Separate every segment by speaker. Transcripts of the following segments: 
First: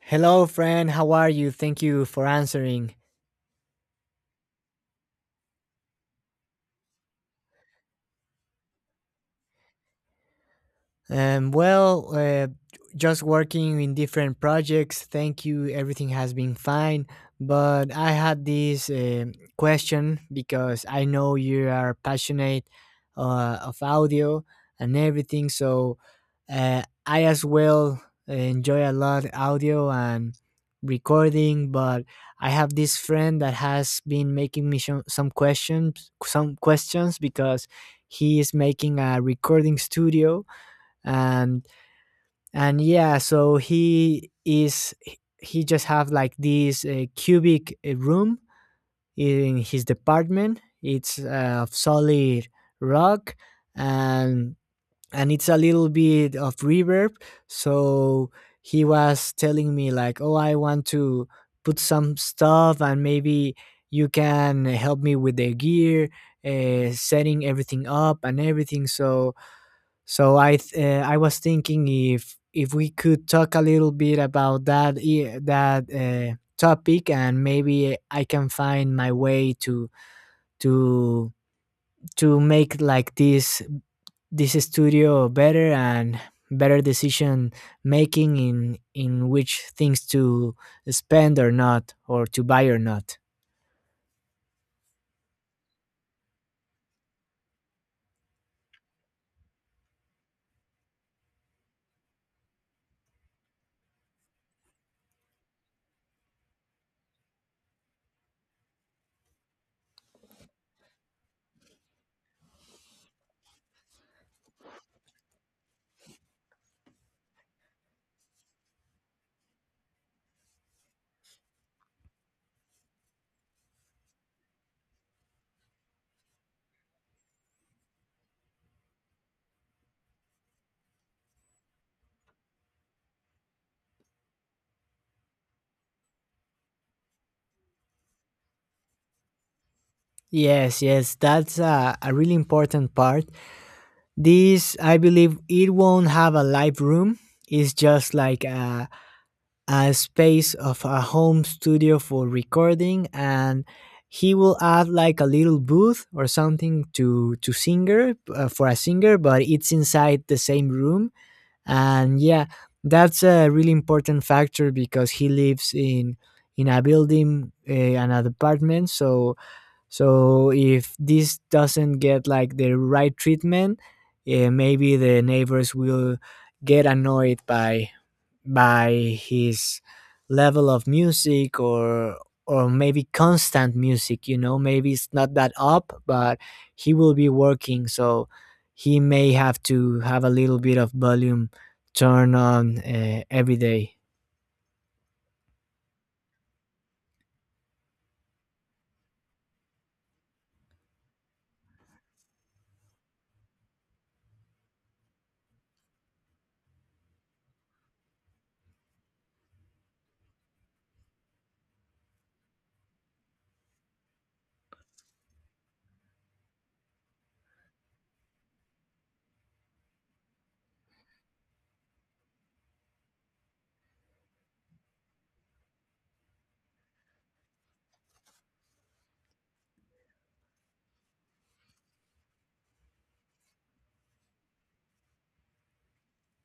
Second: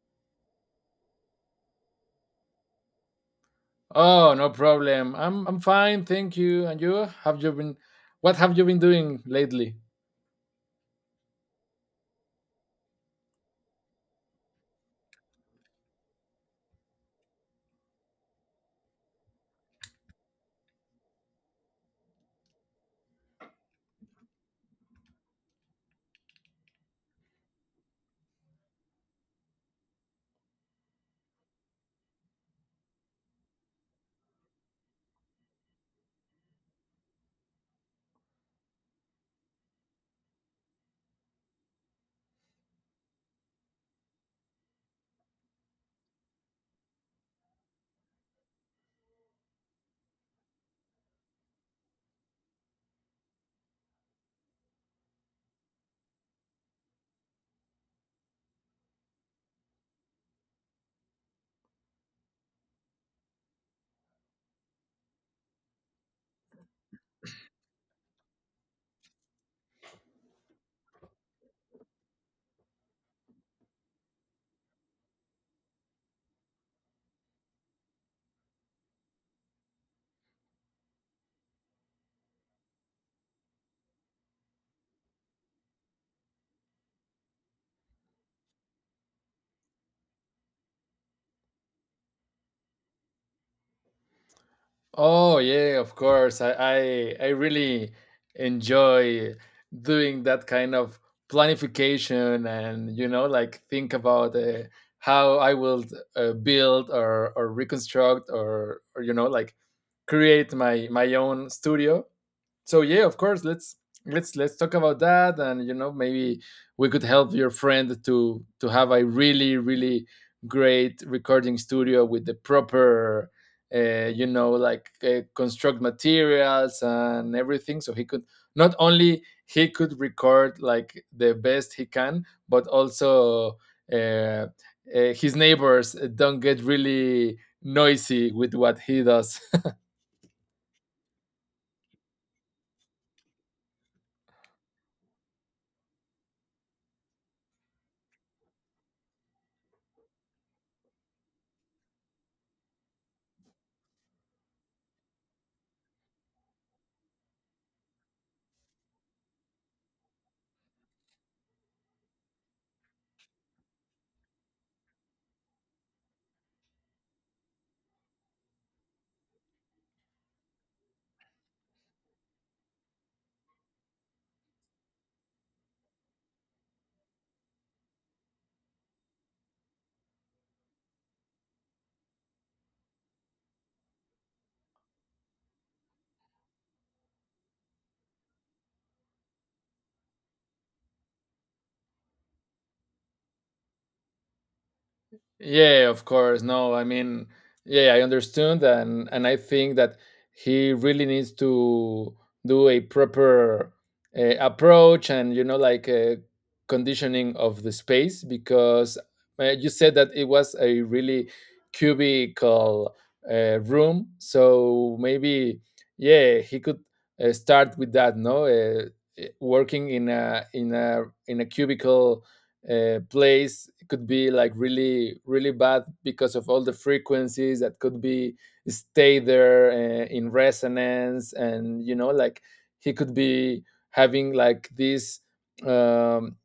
Speaker 1: Hello, friend. How are you? Thank you for answering.
Speaker 2: Oh, no problem. I'm fine, thank you. And you? Have you been what have you been doing lately?
Speaker 1: Um, well, uh, just working in different projects. Thank you. Everything has been fine. But I had this question because I know you are passionate of audio and everything. So I as well enjoy a lot audio and recording. But I have this friend that has been making me some questions because he is making a recording studio and yeah, so he just have like this cubic room in his department. It's of solid rock, and it's a little bit of reverb. So he was telling me like, oh, I want to put some stuff and maybe you can help me with the gear, setting everything up and everything. So I I was thinking if we could talk a little bit about that topic, and maybe I can find my way to to to make like this studio better and better decision making in which things to spend or not, or to buy or not.
Speaker 2: Oh, yeah, of course. I really enjoy doing that kind of planification, and you know like think about how I will build or reconstruct, or you know like create my own studio. So yeah, of course, let's talk about that. And you know, maybe we could help your friend to have a really, really great recording studio with the proper you know like construct materials and everything, so he could not only he could record like the best he can, but also uh, his neighbors don't get really noisy with what he does.
Speaker 1: Yes, yes, that's a really important part. This, I believe, it won't have a live room. It's just like a space of a home studio for recording, and he will add like a little booth or something to singer for a singer, but it's inside the same room. And yeah, that's a really important factor because he lives in a building, an apartment, so if this doesn't get like the right treatment, maybe the neighbors will get annoyed by his level of music, or maybe constant music, you know, maybe it's not that up, but he will be working, so he may have to have a little bit of volume turn on every day.
Speaker 2: Yeah, of course. No, I mean, yeah, I understood, and I think that he really needs to do a proper approach, and you know like a conditioning of the space, because you said that it was a really cubical room. So maybe, yeah, he could start with that. No, working in a cubicle place could be like really, really bad because of all the frequencies that could be stay there in resonance. And you know like he could be having like um,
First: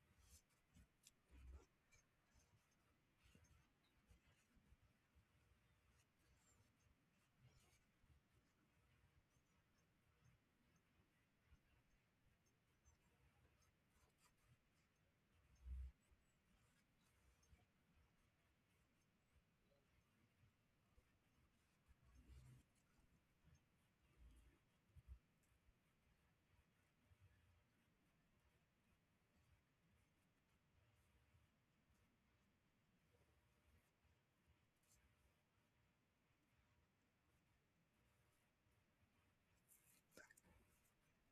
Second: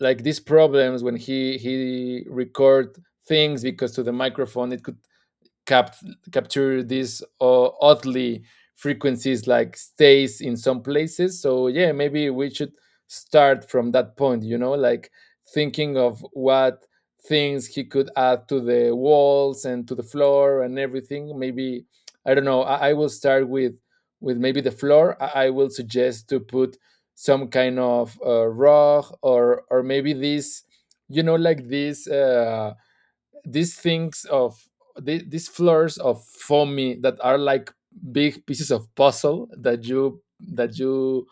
Speaker 2: these problems when he record things, because to the microphone it could cap- capture these oddly frequencies like stays in some places. So yeah, maybe we should start from that point, you know like thinking of what things he could add to the walls and to the floor and everything. Maybe I don't know, I will start with maybe the floor. I will suggest to put some kind of rug, or maybe this, you know like this these things of these floors of foamy that are like big pieces of puzzle that you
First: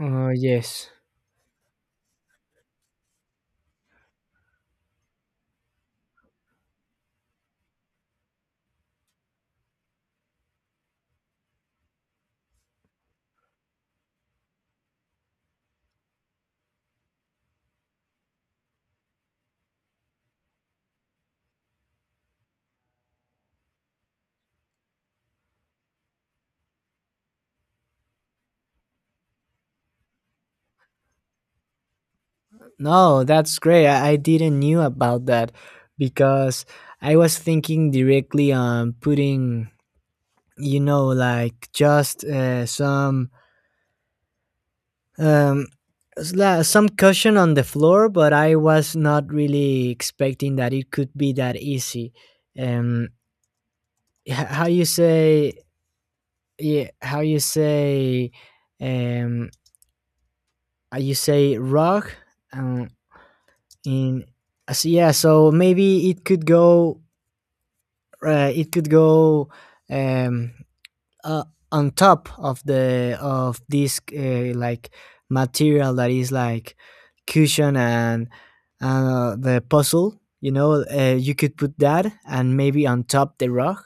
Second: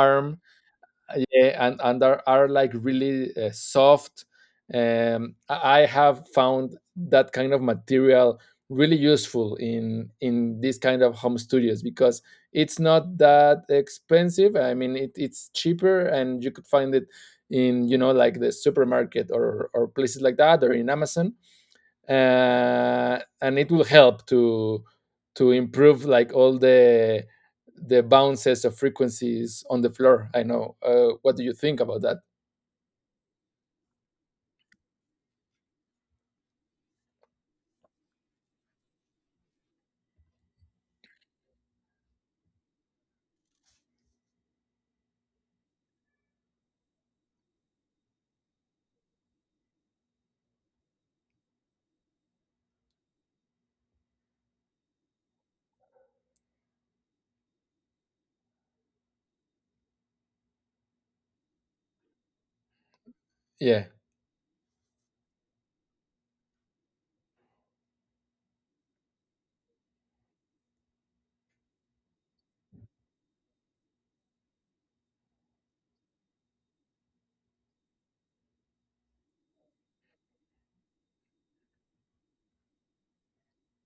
Speaker 1: Uh, yes.
Speaker 2: Yeah, and are like really soft. um I have found that kind of material really useful in this kind of home studios, because it's not that expensive. I mean, it, it's cheaper, and you could find it in, you know, like the supermarket or places like that, or in Amazon. And it will help to improve like all the bounces of frequencies on the floor. I know. What do you think about that?
Speaker 1: No, that's great. I didn't knew about that because I was thinking directly on putting, you know, like just some um some cushion on the floor, but I was not really expecting that it could be that easy. Um, how you say? Yeah, how you say? Um, you say rug. Um,
Speaker 2: Yeah.
Speaker 1: in yeah, so maybe it could go um, uh, on top of the of this like material that is like cushion, and the puzzle, you know, you could put that, and maybe on top the rug,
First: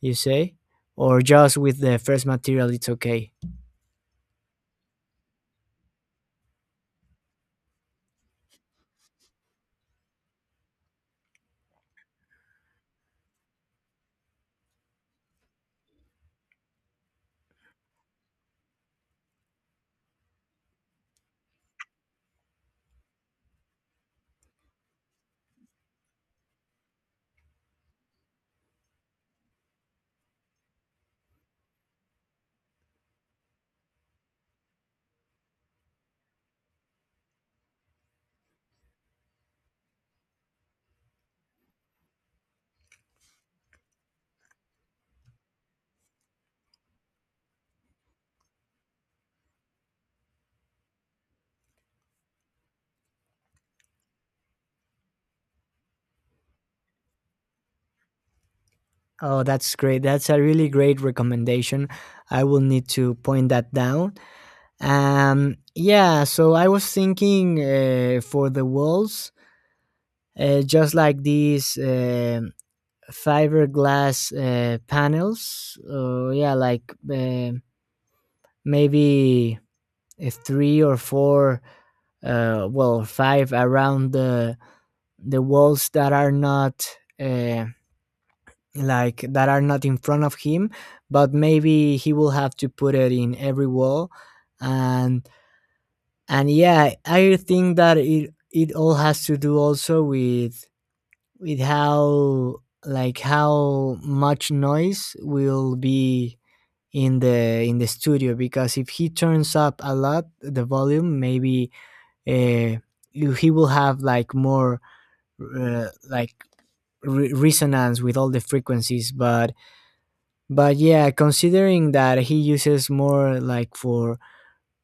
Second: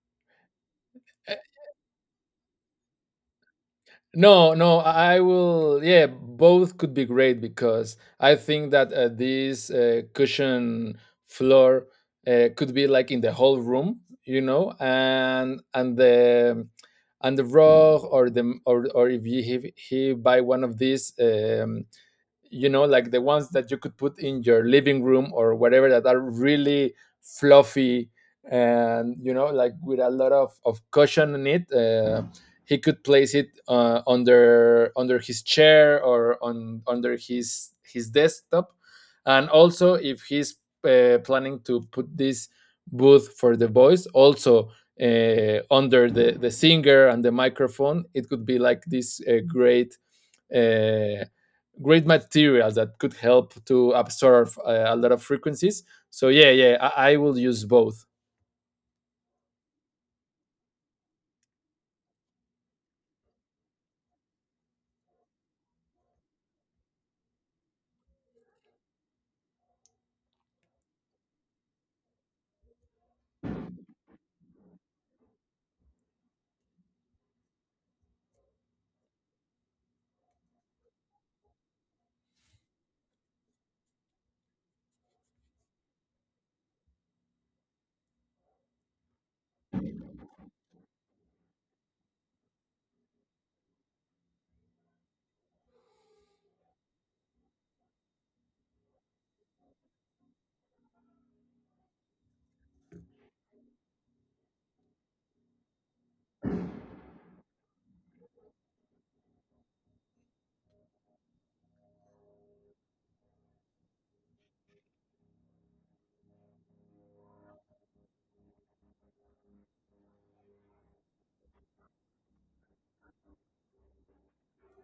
Speaker 1: you say, or
Speaker 2: Uh,
Speaker 1: just with the first material, it's okay.
Speaker 2: No, no, I will. Yeah, both could be great, because I think that this cushion floor could be like in the whole room, you know, and the and the rug or the or if you he buy one of these. You know like the ones that you could put in your living room or whatever, that are really fluffy, and you know like with a lot of cushion in it. He could place it under his chair or on under his desktop. And also, if he's planning to put this booth for the voice, also under the singer and the microphone, it could be like this uh, great materials that could help to absorb a lot of frequencies. So yeah, yeah, I will use both.
Speaker 1: Oh, that's great. That's a really great recommendation. I will need to point that down. Yeah, so I was thinking for the walls just like these fiberglass panels. Yeah, like maybe three or four, well, five around the walls that are not uh, that are not in front of him, but maybe he will have to put it in every wall. And yeah, I think that it all has to do also with how how much noise will be in the studio, because if he turns up a lot the volume, maybe uh, he will have like more uh, like resonance with all the frequencies. But yeah, considering that he uses more like for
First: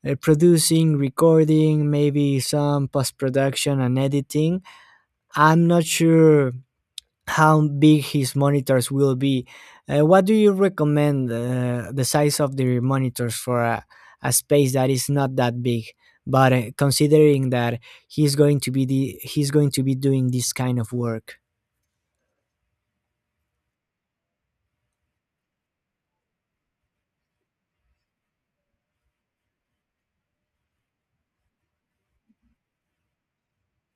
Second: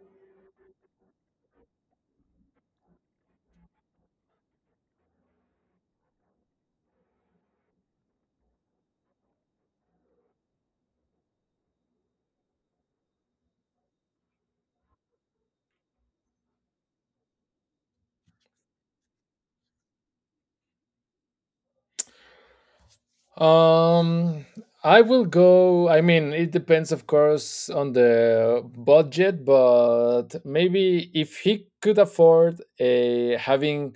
Speaker 1: producing, recording, maybe some post production and editing, I'm not sure how big his monitors will be. What do you recommend the size of the monitors for a space that is not that big? But considering that he's going to be doing this kind of work.
Speaker 2: Um, I will go. I mean, it depends, of course, on the budget, but maybe if he could afford a, having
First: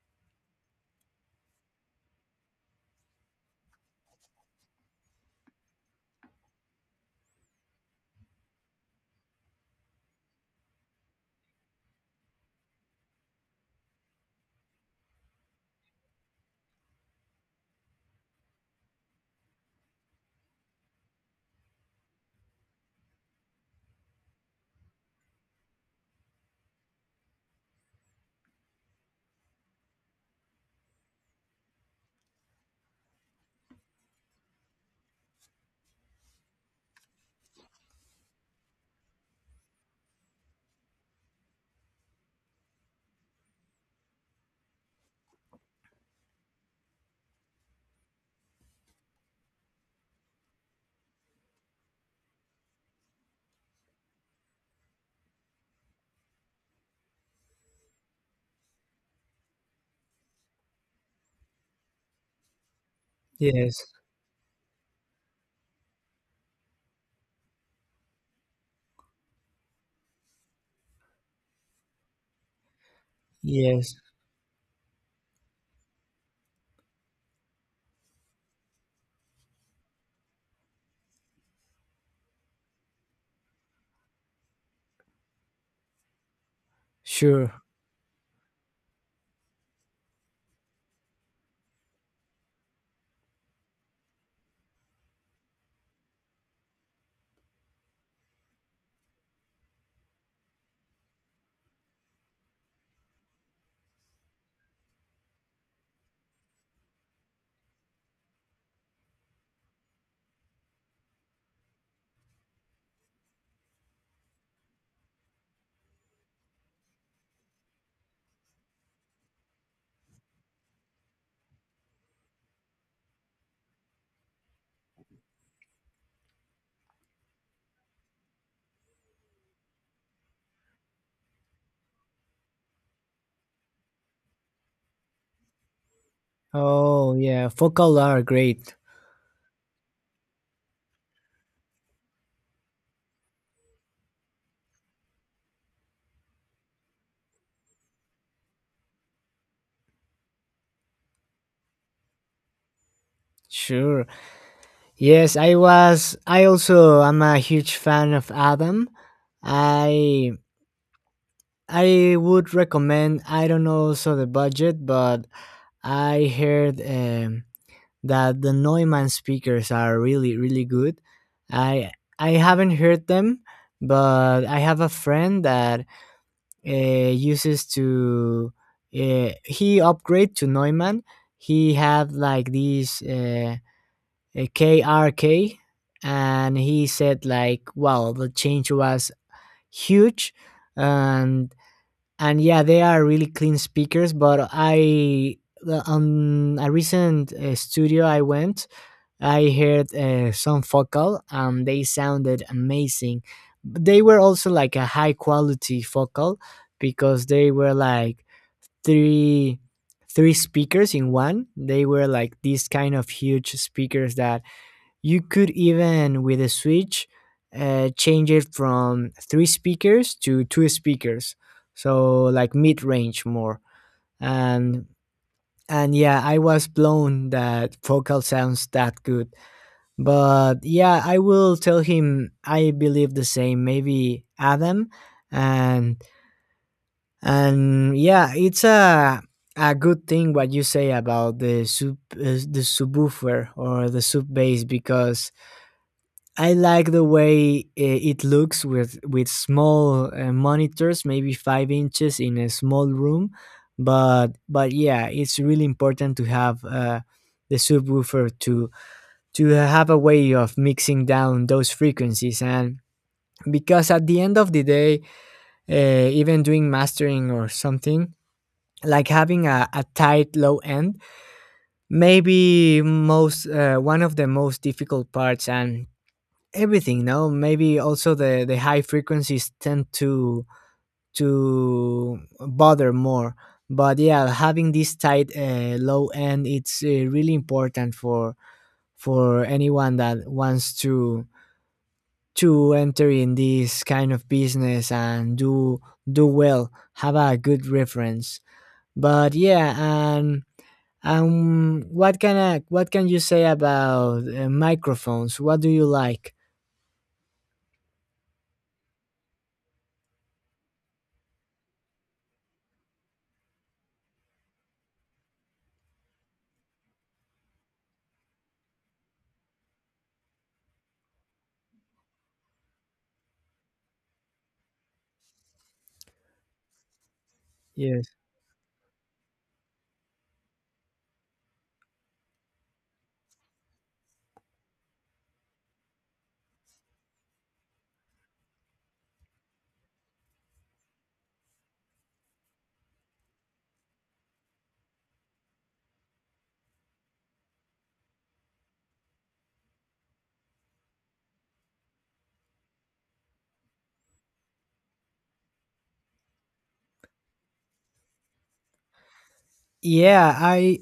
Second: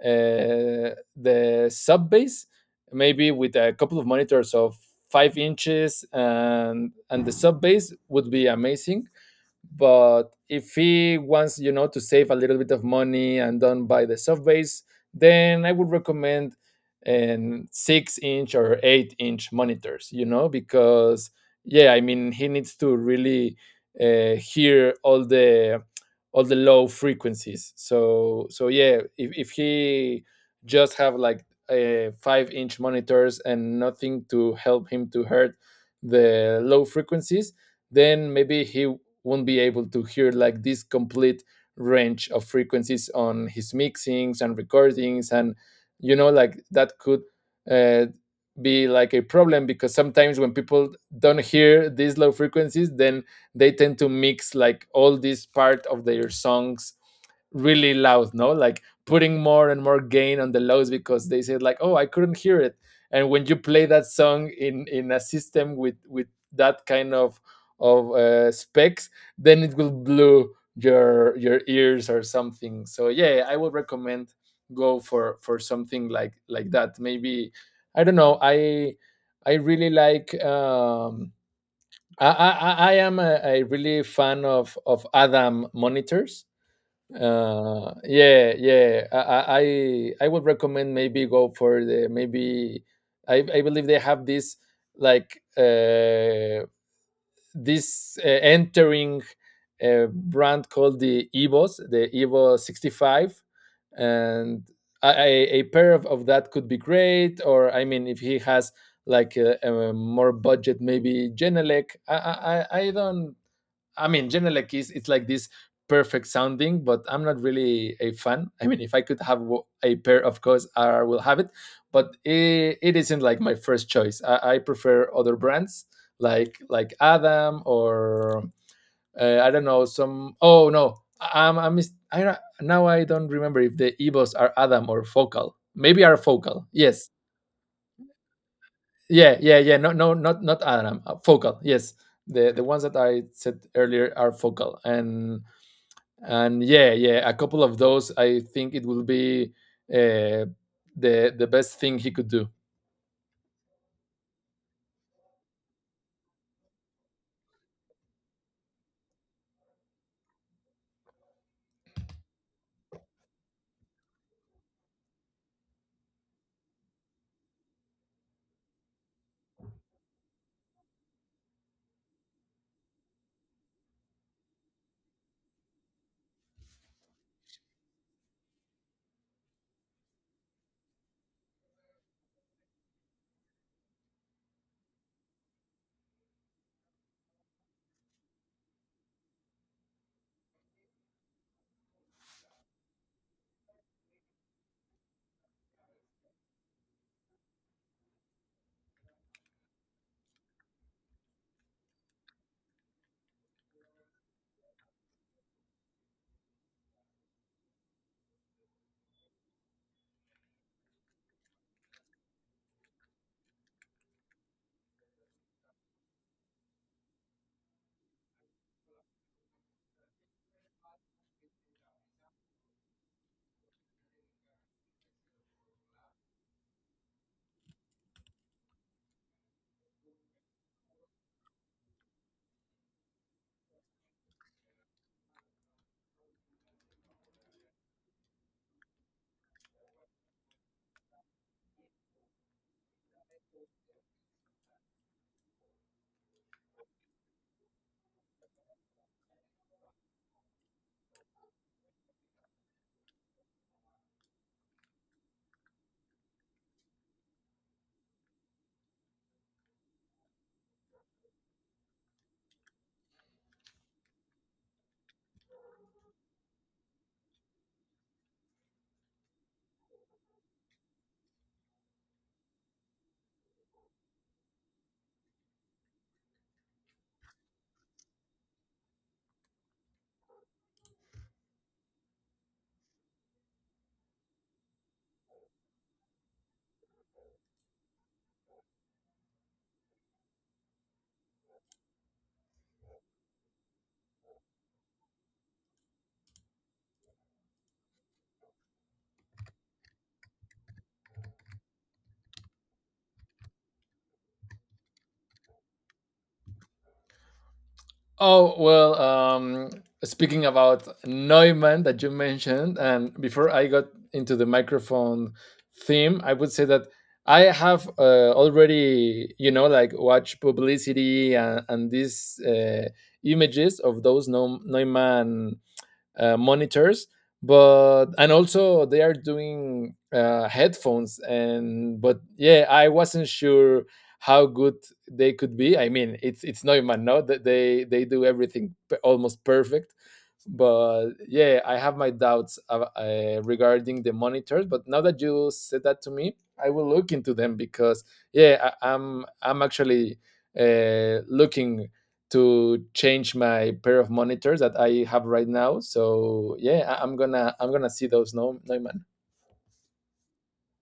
Speaker 2: the sub bass, maybe with a couple of monitors of 5 inches, and the sub bass would be amazing. But if he wants, you know, to save a little bit of money and don't buy the soft base, then I would recommend an 6 inch or 8 inch monitors, you know, because yeah, I mean, he needs to really hear all the low frequencies. So so yeah, if he just have like 5 inch monitors and nothing to help him to hurt the low frequencies, then maybe he won't be able to hear like this complete range of frequencies on his mixings and recordings. And you know like that could uh, be like a problem, because sometimes when people don't hear these low frequencies, then they tend to mix like all this part of their songs really loud, no, like putting more and more gain on the lows, because they said like, oh, I couldn't hear it. And when you
Speaker 1: Yes.
Speaker 2: play that song in a system with that kind of specs, then it will blow your ears or something. So yeah, I would
Speaker 1: Yes.
Speaker 2: recommend go for something like that. Maybe I don't know, I really like, I am a really fan of Adam monitors.
Speaker 1: Sure.
Speaker 2: Yeah, yeah, I would recommend, maybe go for the maybe I believe they have this like this entering a brand called the Evos, the Evo 65. And I, a, pair of that could be great. Or I mean, if he has like a more budget, maybe Genelec. I don't I mean, General Keys, it's like this perfect sounding, but I'm not really a fan. I mean, if I could have a pair, of course, I will have it, but it isn't like my first choice. I prefer other brands like Adam or I don't know some. Oh no, I- am I'm I mis- I, don't- now I don't remember if the Evos are Adam or Focal. Maybe are Focal. Yes.
Speaker 1: Oh yeah, focal are great.
Speaker 2: Yeah, yeah, yeah. No, no, not not Adam. Focal. Yes, the ones that I said earlier are Focal. And yeah, yeah, a couple of those, I think it will be uh, the best thing he could do.
Speaker 1: Sure. Yes, I was. I also am a huge fan of Adam. I I would recommend. I don't know also the budget, but I heard that the Neumann speakers are really really good. I I haven't heard them, but I have a friend that uh, uses to he upgrade to Neumann. He had like these a KRK, and he said like, wow, the change was huge. And yeah, they are really clean speakers. But on a recent studio I went, I heard some focal, and they sounded amazing. They were also like a high quality focal because they were like three three speakers in one. They were like these kind of huge speakers that you could even, with a switch, change it from three speakers to two speakers, so like mid range more. And yeah, I was blown that vocal sounds that good. But yeah, I will tell him I believe the same. Maybe Adam, and yeah, it's a good thing what you say about the sub the subwoofer or the sub bass, because I like the way, it looks with small monitors, maybe 5 inches in a small room. But yeah, it's really important to have the subwoofer to have a way of mixing down those frequencies. And because at the end of the day, even doing mastering or something like having a tight low end, maybe most one of the most difficult parts. And everything, no, maybe also the high frequencies tend to bother more. But yeah, having this tight low end, it's really important for anyone that wants to enter in this kind of business and do well, have a good reference. But yeah, and what can what can you say about microphones? What do you like?
Speaker 2: Oh well, speaking about Neumann that you mentioned, and before I got into the microphone theme, I would say that I have already, you know like, watch publicity and these images of those Neumann monitors. But,
Speaker 1: Yes.
Speaker 2: and also they are doing headphones, and but yeah, I wasn't sure how good they could be. I mean, it's Neumann, no, that they do everything almost perfect. But yeah, I have my doubts regarding the monitors. But now that you said that to me, I will look into them, because yeah, I'm actually looking to change my pair of monitors that I have right now. So yeah, I'm gonna see those. No, no man.
Speaker 1: Yeah,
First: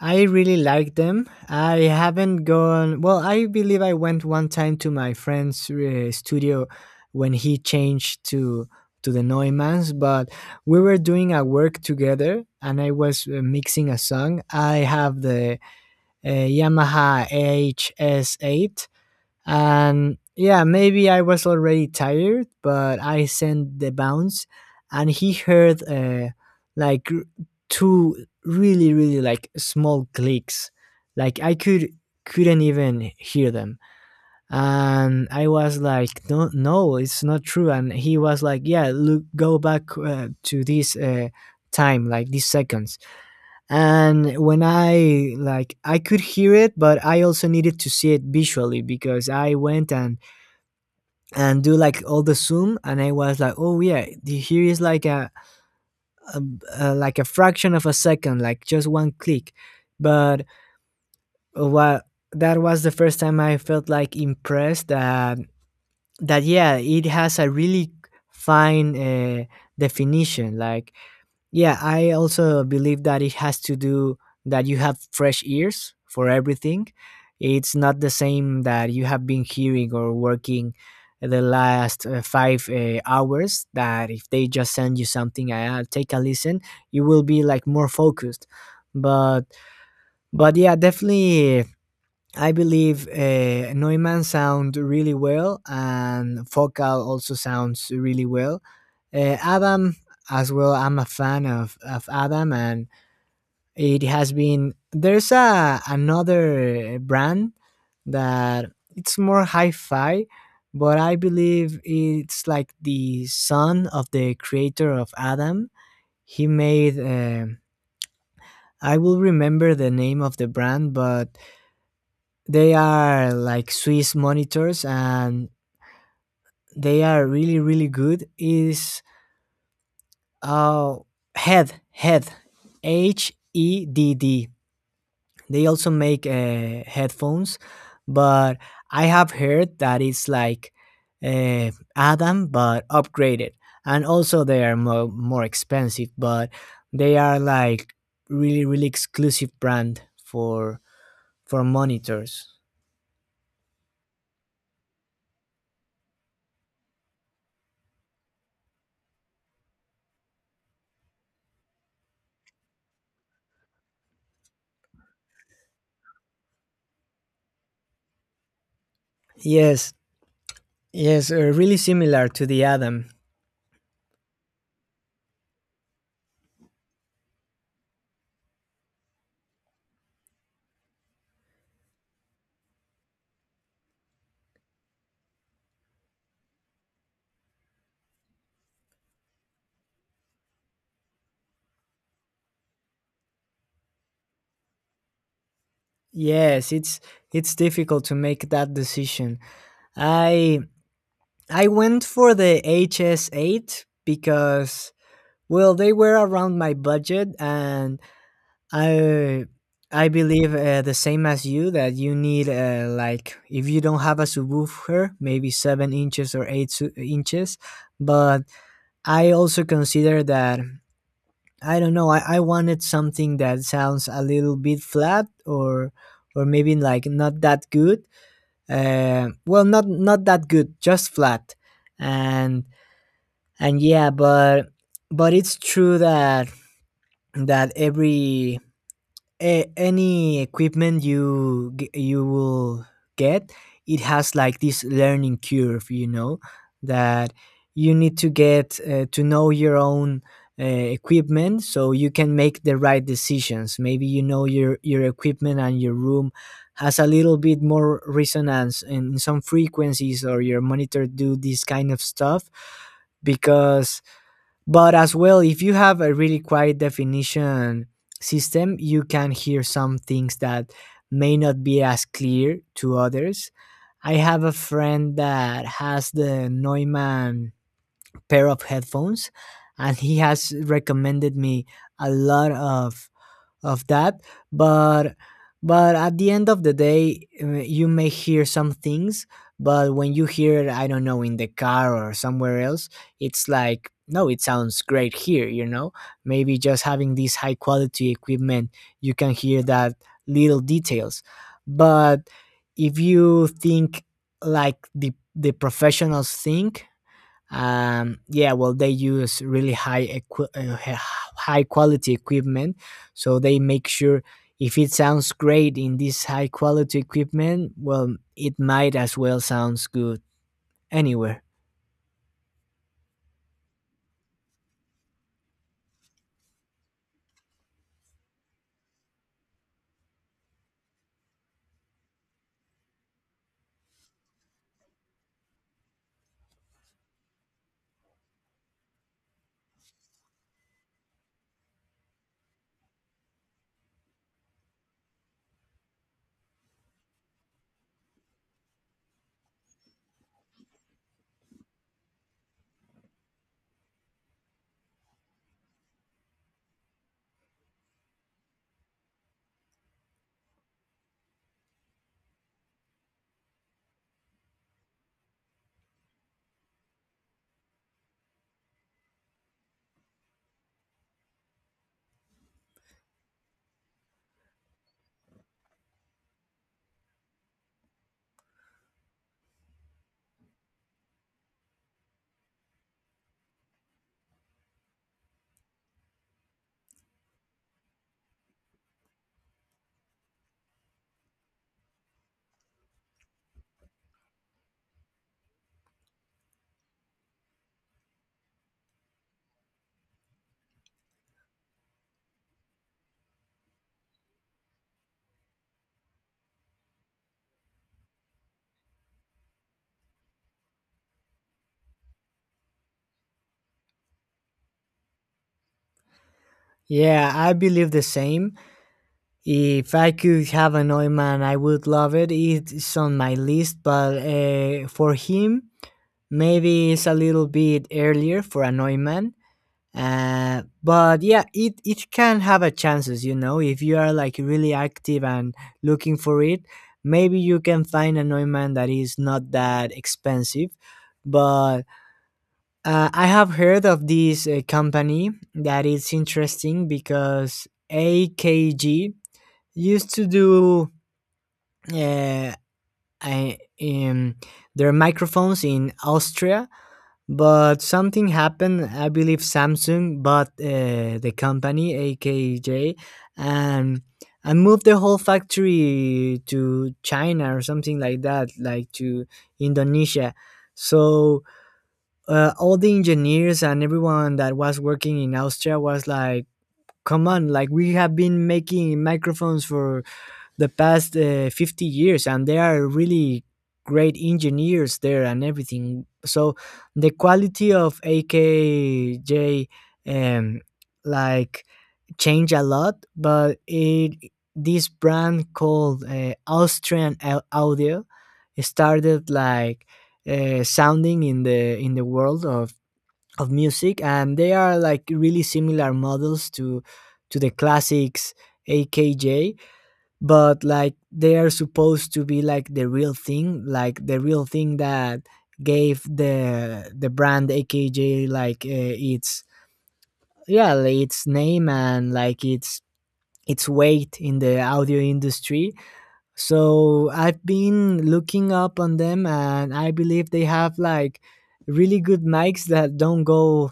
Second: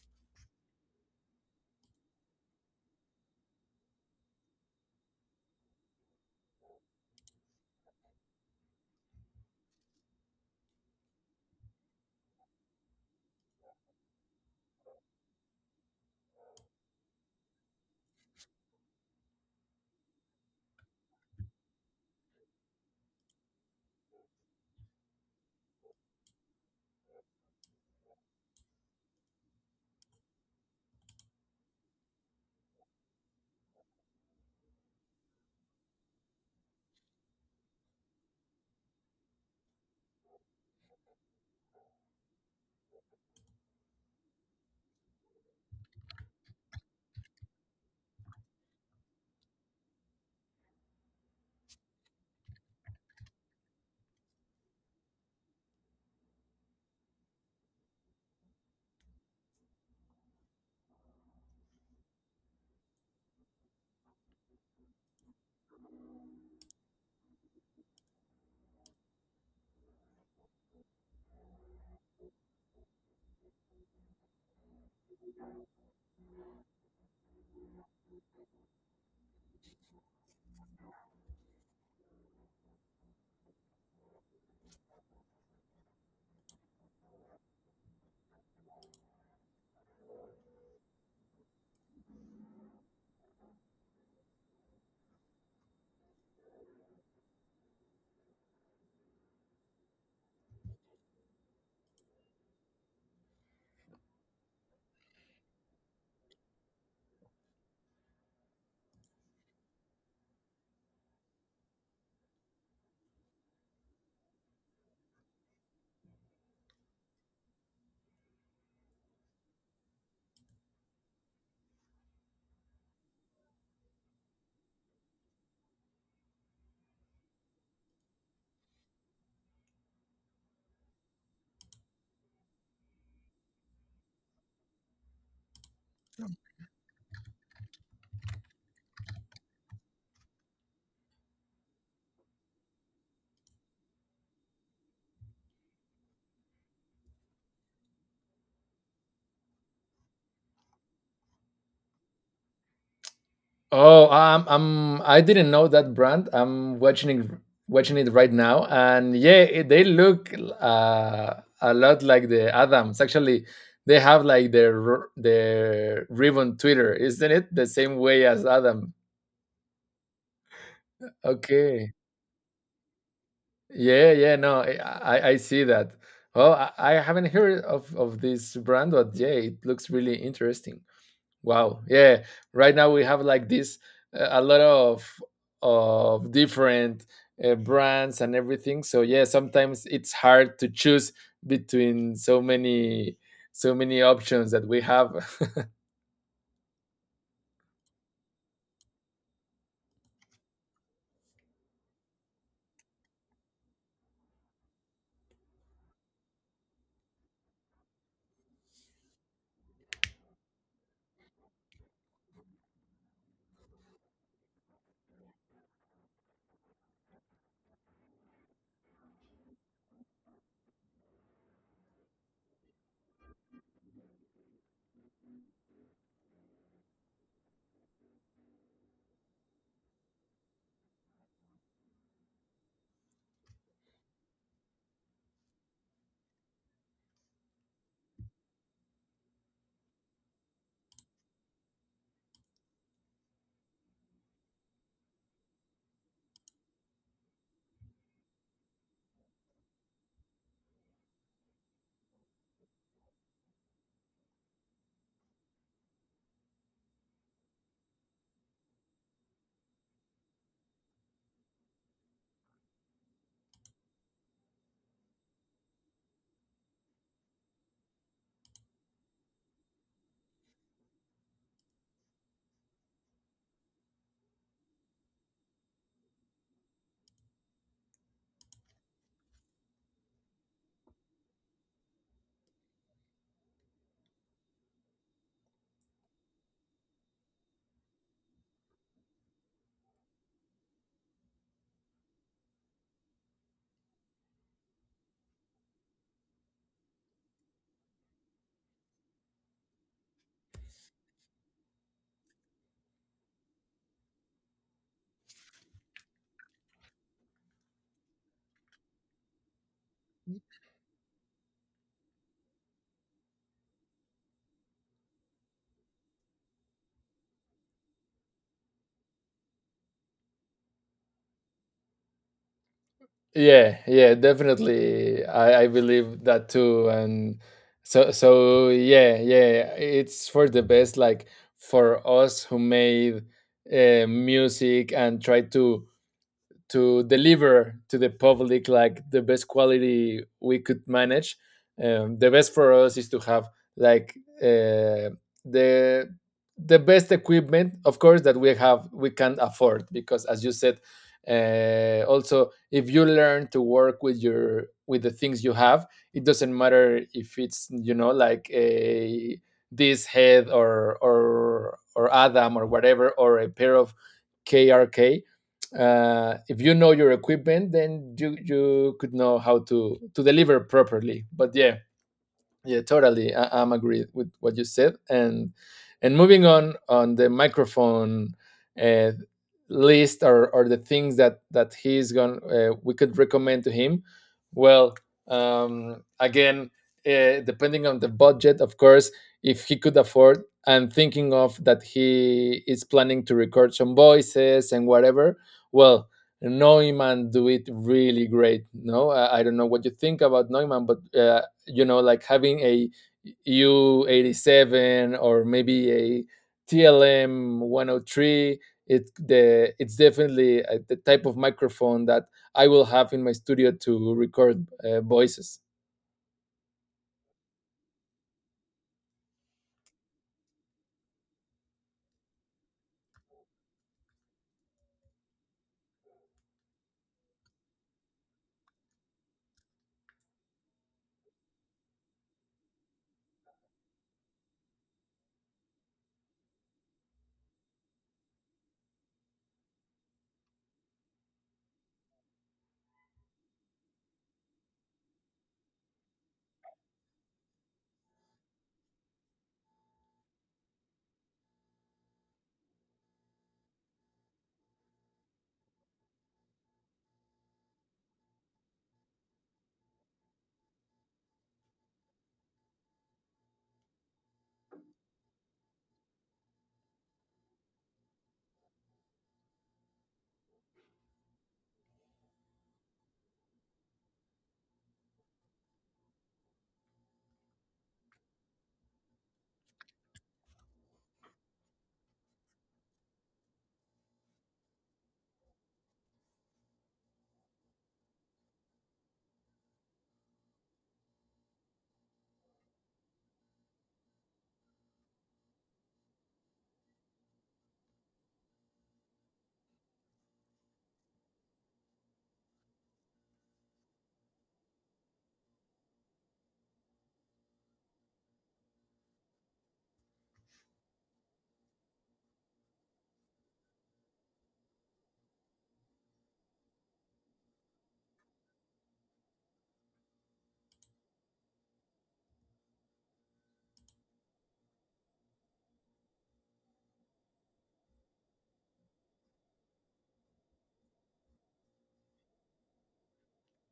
Speaker 1: I really like them. I haven't gone. Well, I believe I went one time to my friend's studio when he changed to the Neumanns. But we were doing a work together, and I was mixing a song. I have the Yamaha HS8, and yeah, maybe I was already tired, but I sent the bounce, and he heard like r- two really, really like small clicks. Like I couldn't even hear them, and I was like, no, no, it's not true. And he was like, yeah, look, go back to this time, like these seconds. And when I like, I could hear it, but I also needed to see it visually because I went and do like all the zoom, and I was like, oh yeah, here is like a, a like a fraction of a second, like just one click. But what that was the first time I felt like impressed that yeah, it has a really fine definition. Like yeah, I also believe that it has to do that you have fresh ears for everything. It's not the same that you have been hearing or working the last five hours. That if they just send you something, I take a listen, you will be like more focused. But yeah, definitely I believe Neumann sound really well, and Focal also sounds really well. Adam as well. I'm a fan of Adam. And it has been, there's a another brand that it's more hi-fi, but I believe it's like the son of the creator of Adam. He made. I will remember the name of the brand, but they are like Swiss monitors, and they are really really good. Is uh head head HEDD. They also make headphones, but I have heard that it's like Adam but upgraded, and also they are more more expensive, but they are like really really exclusive brand for monitors.
Speaker 2: Oh, I'm I didn't know that brand. I'm watching it right now, and yeah, it, they look uh, a lot like the Adams. Actually, they have like their ribbon Twitter, isn't it? The same way as Adam.
Speaker 1: Yes. Yes, Really
Speaker 2: Okay.
Speaker 1: similar to the Adam.
Speaker 2: Yeah, yeah, no, I see that. Well, I haven't heard of this brand, but yeah, it looks really interesting. Wow, yeah. Right now we have like this a lot of different brands and everything. So yeah, sometimes it's hard to choose between so many options that we have.
Speaker 1: Yes, it's difficult to make that decision. I I went for the HS8 because well, they were around my budget. And I I believe the same as you, that you need, like, if you don't have a subwoofer, maybe 7 inches or 8 inches. But I also consider that I don't know. I wanted something that sounds a little bit flat, or maybe like not that good. Well, not that good, just flat. And yeah, but it's true that every any equipment you you will get, it has like this learning curve, you know, that you need to get to know your own equipment so you can make the right decisions. Maybe you know your equipment and your room has a little bit more resonance in some frequencies, or your monitor do this kind of stuff because. But as well, if you have a really quiet definition system, you can hear some things that may not be as clear to others. I have a friend that has the Neumann pair of headphones, and he has recommended me a lot of that. But but at the end of the day, you may hear some things, but when you hear it, I don't know, in the car or somewhere else, it's like, no, it sounds great here. Maybe just having this high quality equipment, you can hear that little details. But if you think like the professionals think, yeah, well, they use really high quality equipment, so they make sure if it sounds great in this high quality equipment, well, it might as well sounds good anywhere.
Speaker 2: Yeah, yeah, definitely. I believe that too. And so yeah, yeah, it's for the best, like for us who made music and try to deliver to the public like the best quality we could manage. The best for us is to have like uh, the best equipment, of course, that we can afford, because, as you said, also if you learn to work with your with the things you have, it doesn't matter if it's, you know like a this head, or or Adam or whatever, or a pair of KRK. If you know your equipment, then you could know how to deliver properly. But yeah, yeah, totally. I'm agreed with what you said. And moving on the microphone uh, list, or the things that he's going we could recommend to him. Well, again, depending on the budget, of course, if he could afford, and thinking of that he is planning to record some voices and whatever. Well, Neumann do it really great. No, I don't know what you think about Neumann, but you know like having a U87 or maybe a tlm 103, it's definitely the type of microphone that I will have in my studio to record voices.
Speaker 1: Yeah, I believe the same. If I could have a Neumann, I would love it. It's on my list, but for him maybe it's a little bit earlier for a Neumann. But yeah, it can have a chances, you know, if you are like really active and looking for it, maybe you can find an ointment that is not that expensive. But I have heard of this company that is interesting because AKG used to do uh, I, um, their microphones in Austria, but something happened. I believe Samsung bought the company AKJ and and moved the whole factory to China or something like that, like to Indonesia. So all the engineers and everyone that was working in Austria was like, "Come on! Like we have been making microphones for the past 50 years and they are really great engineers there and everything." So the quality of AKJ, um like, change a lot. But it, this brand called Audio, started like sounding in the world of music, and they are like really similar models to the classics AKJ, but like they are supposed to be like the real thing, like the real thing that gave the brand AKJ like its name and like its weight in the audio industry. So I've been looking up on them, and I believe they have like really good mics that don't go,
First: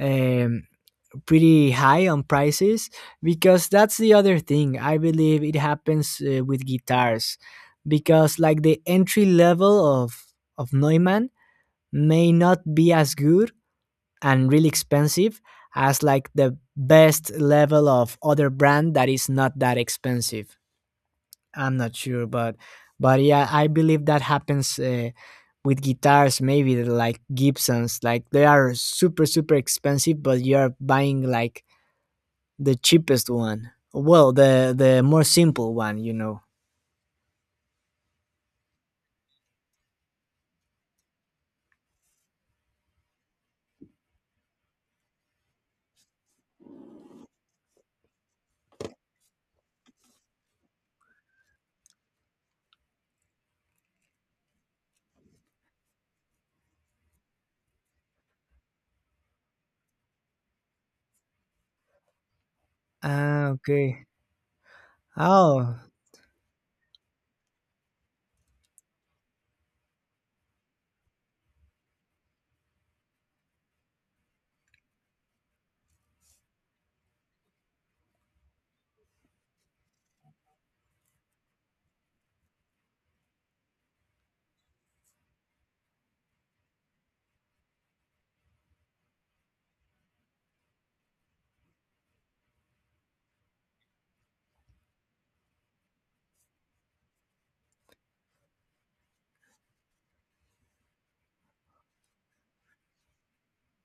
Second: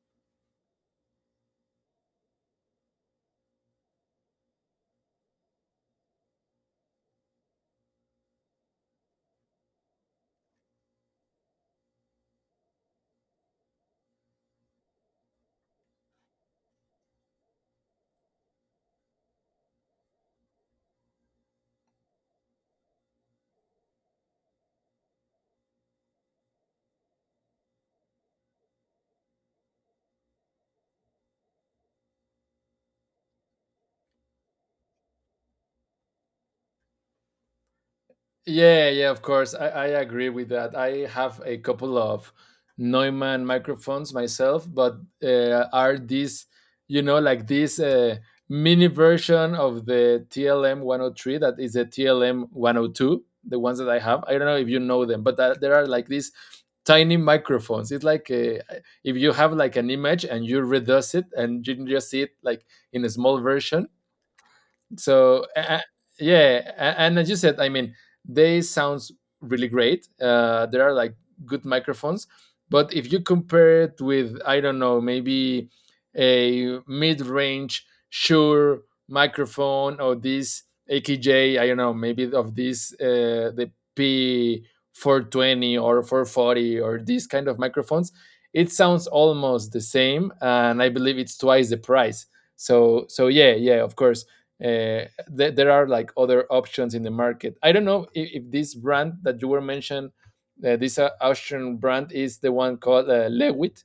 Speaker 1: um pretty high on prices, because that's the other thing. I believe it happens with guitars, because like the entry level of Neumann may not be as good and really expensive as like the best level of other brand that is not that expensive. I'm not sure, but yeah, I believe that happens with guitars. Maybe like Gibsons, like they are super super expensive, but you're buying like the cheapest one. Well, the more simple one, you know.
Speaker 2: Yeah, yeah, of course. I agree with that. I have a couple of Neumann microphones myself, but are these, you know, like this mini version of the TLM 103, that is the TLM 102, the ones that I have. I don't know if you know them, but that, there are like these tiny microphones. It's like if you have like an image and you reduce it and you can just see it like in a small
Speaker 1: Ah,
Speaker 2: version,
Speaker 1: okay.
Speaker 2: so,
Speaker 1: Oh,
Speaker 2: yeah, and as you said, I mean they sounds really great. There are like good microphones, but if you compare it with, I don't know, maybe a mid-range Shure microphone or this akj, I don't know, maybe of this the P420 or 440 or these kind of microphones, it sounds almost the same and I believe it's twice the price. So, yeah, yeah, of course. uh, there are like other options in the market. I don't know if this brand that you were mentioned, this Austrian brand, is the one called Lewitt.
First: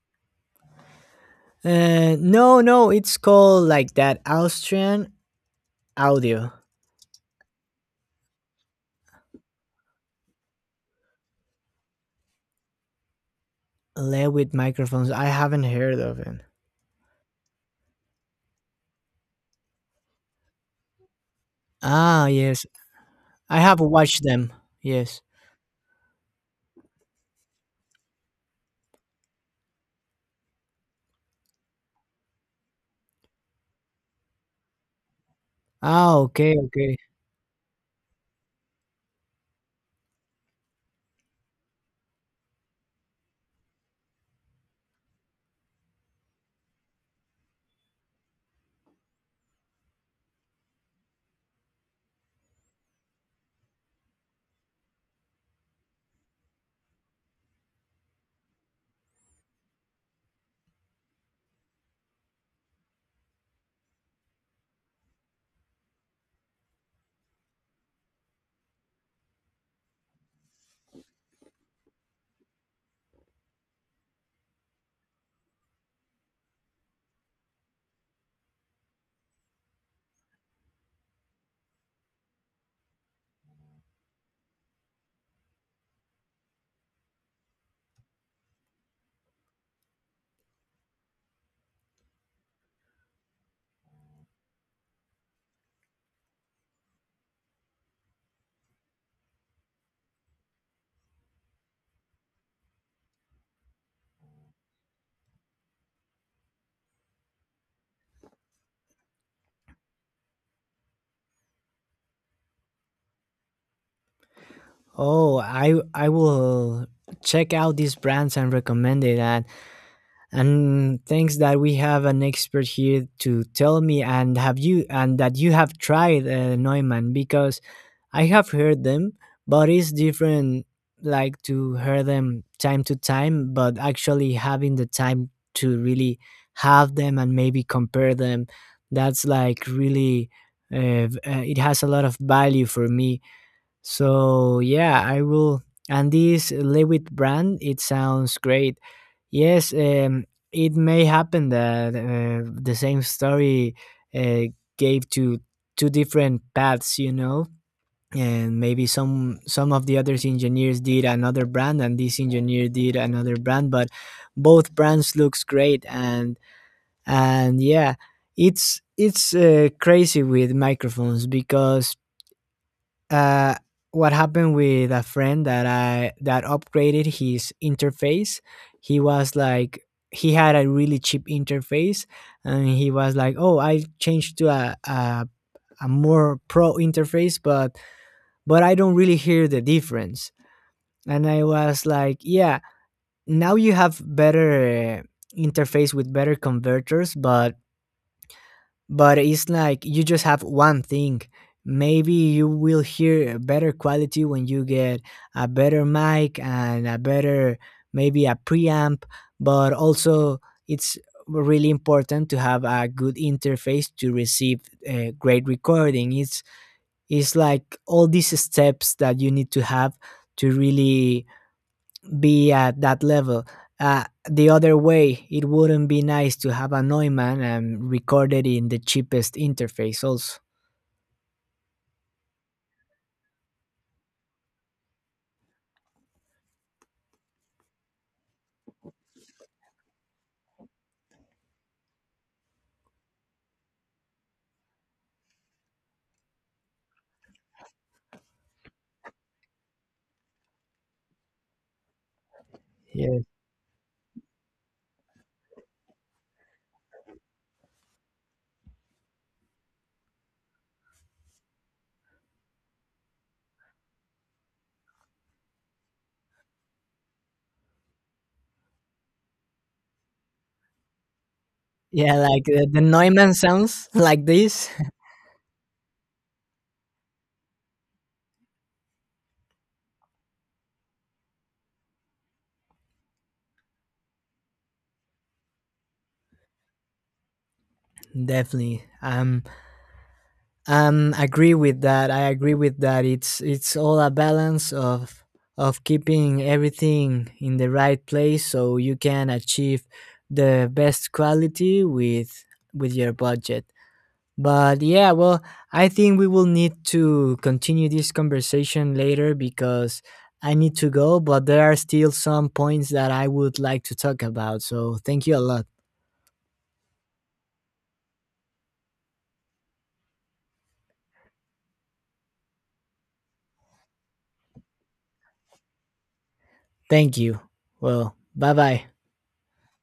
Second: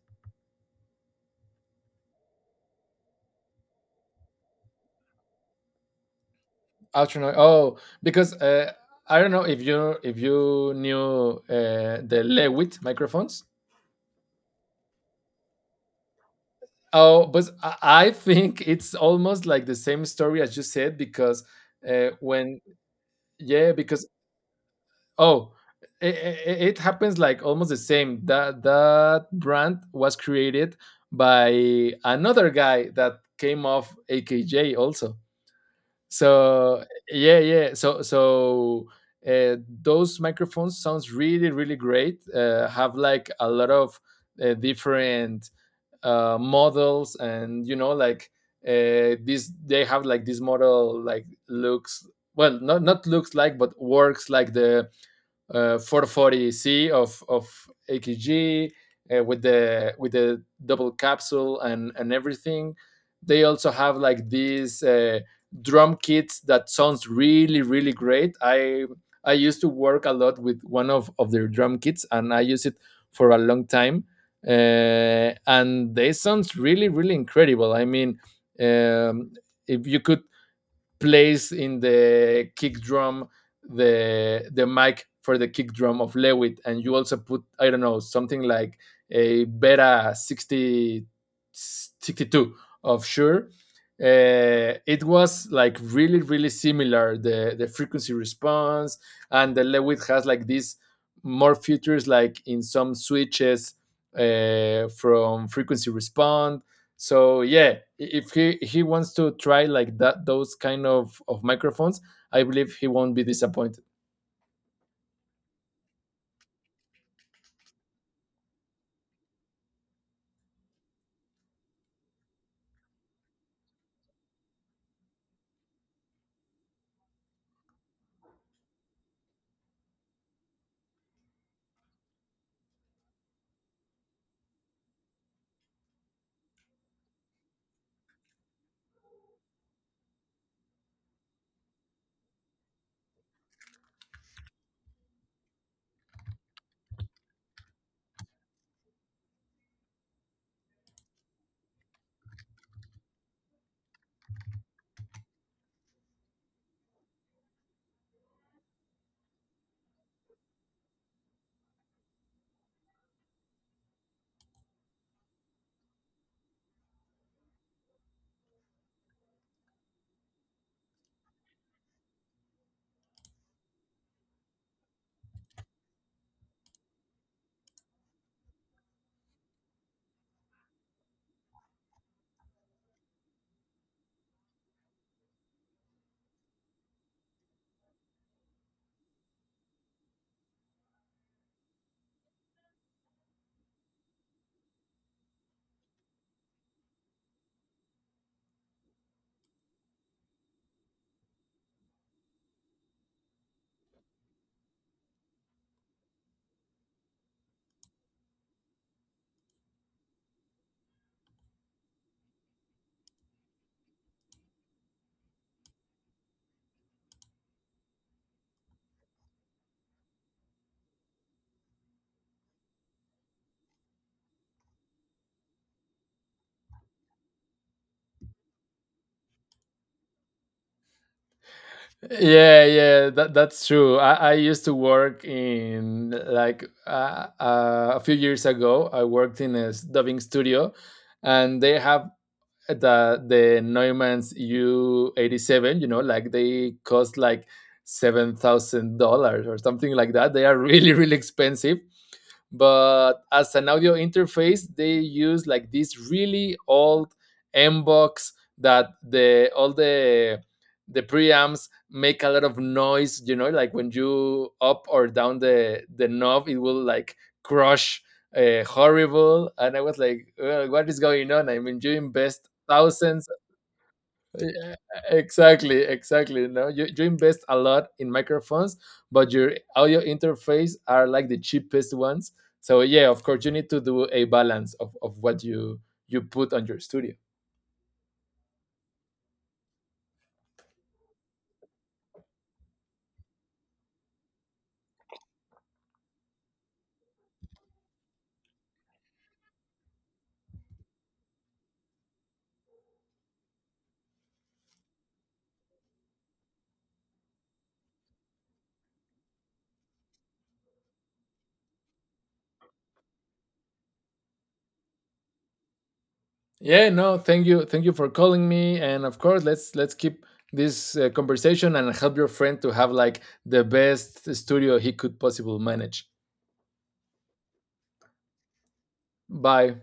Speaker 1: no, no, it's called like that, Austrian Audio.
Speaker 2: Austrian. Oh, because I don't know if you knew the Lewitt microphones.
Speaker 1: Led with microphones. I haven't heard of it.
Speaker 2: Oh, but I think it's almost like the same story as you said because
Speaker 1: Ah,
Speaker 2: when
Speaker 1: yes, I
Speaker 2: yeah,
Speaker 1: have
Speaker 2: because,
Speaker 1: watched them. Yes.
Speaker 2: Oh, it happens like almost the same. That brand was created by another guy that came off AKJ also.
Speaker 1: Ah, okay,
Speaker 2: So
Speaker 1: okay.
Speaker 2: yeah, yeah. So, those microphones sounds really really great. Have like a lot of different models, and you know like this they have like this model like looks, well, not looks like but works like the 440C of AKG, with the double capsule and everything. They also have like these drum kits that sounds really really great. I used to work a lot with one of their drum kits and I use it for a long time. And they sounds really really incredible. I mean, um, if you could plays in the kick drum, the mic for the kick drum of Lewitt, and you also put, I don't know, something like a Beta 60, 62 of Sure. It was like really really similar, the frequency response, and the Lewitt has like these more features like in some switches, from frequency respond. So yeah, if he wants to try like that those kind of microphones, I believe he won't be disappointed.
Speaker 1: Oh, I will check out these brands and recommend it. And thanks that we have an expert here to tell me and have you, and that you have tried Neumann, because I have heard them, but it's different, like, to hear them time to time, but actually having the time to really have them and maybe compare them, that's like really it has a lot of value for me. So yeah, I will. And this Lewitt brand, it sounds great. Yes, it may happen that the same story uh, gave to two different paths, you know, and maybe some of the other engineers did another brand, and this engineer did another brand, but both brands looks great, and yeah, it's crazy with microphones because uh, what happened with a friend that I that upgraded his interface. He was like, he had a really cheap interface, and he was like, "Oh, I changed to a more pro interface, but I don't really hear the difference." And I was like, "Yeah, now you have better." Interface with better converters, but it's like you just have one thing. Maybe you will hear a better quality when you get a better mic and a better, maybe a preamp, but also it's really important to have a good interface to receive a great recording. It's like all these steps that you need to have to really be at that level. The other way, it wouldn't be nice to have a Neumann and record it in the cheapest interface, also.
Speaker 2: Yeah, yeah, that's true. I used to work in like a few years ago I worked in a dubbing studio and they have the neumann's U87, you know, like they cost like $7,000 or something like that. They are really really expensive, but
Speaker 1: Yeah,
Speaker 2: as an audio interface they use like this really old M box that the all the preamps make a lot of noise, you know, like when you up or down the knob it will like crush, horrible. And I was like, "Well, what is going on, I mean you
Speaker 1: yeah, like
Speaker 2: invest
Speaker 1: the
Speaker 2: thousands.
Speaker 1: Neumann sounds like this.
Speaker 2: Yeah, exactly, exactly, no, you invest a lot in microphones but your audio interface are like the cheapest ones. So yeah, of course you need to do a balance of what you put on your studio.
Speaker 1: Definitely. Agree with that. I agree with that. It's all a balance of keeping everything in the right place so you can achieve the best quality with your budget. But yeah, well, I think we will need to continue this conversation later because I need to go, but there are still some points that I would like to talk about. So thank you a lot.
Speaker 2: Yeah, no, thank you, thank you for calling me, and of course let's keep this conversation and help your friend to have like the best studio he could possibly manage.
Speaker 1: Thank you. Well, bye bye.
Speaker 2: Bye.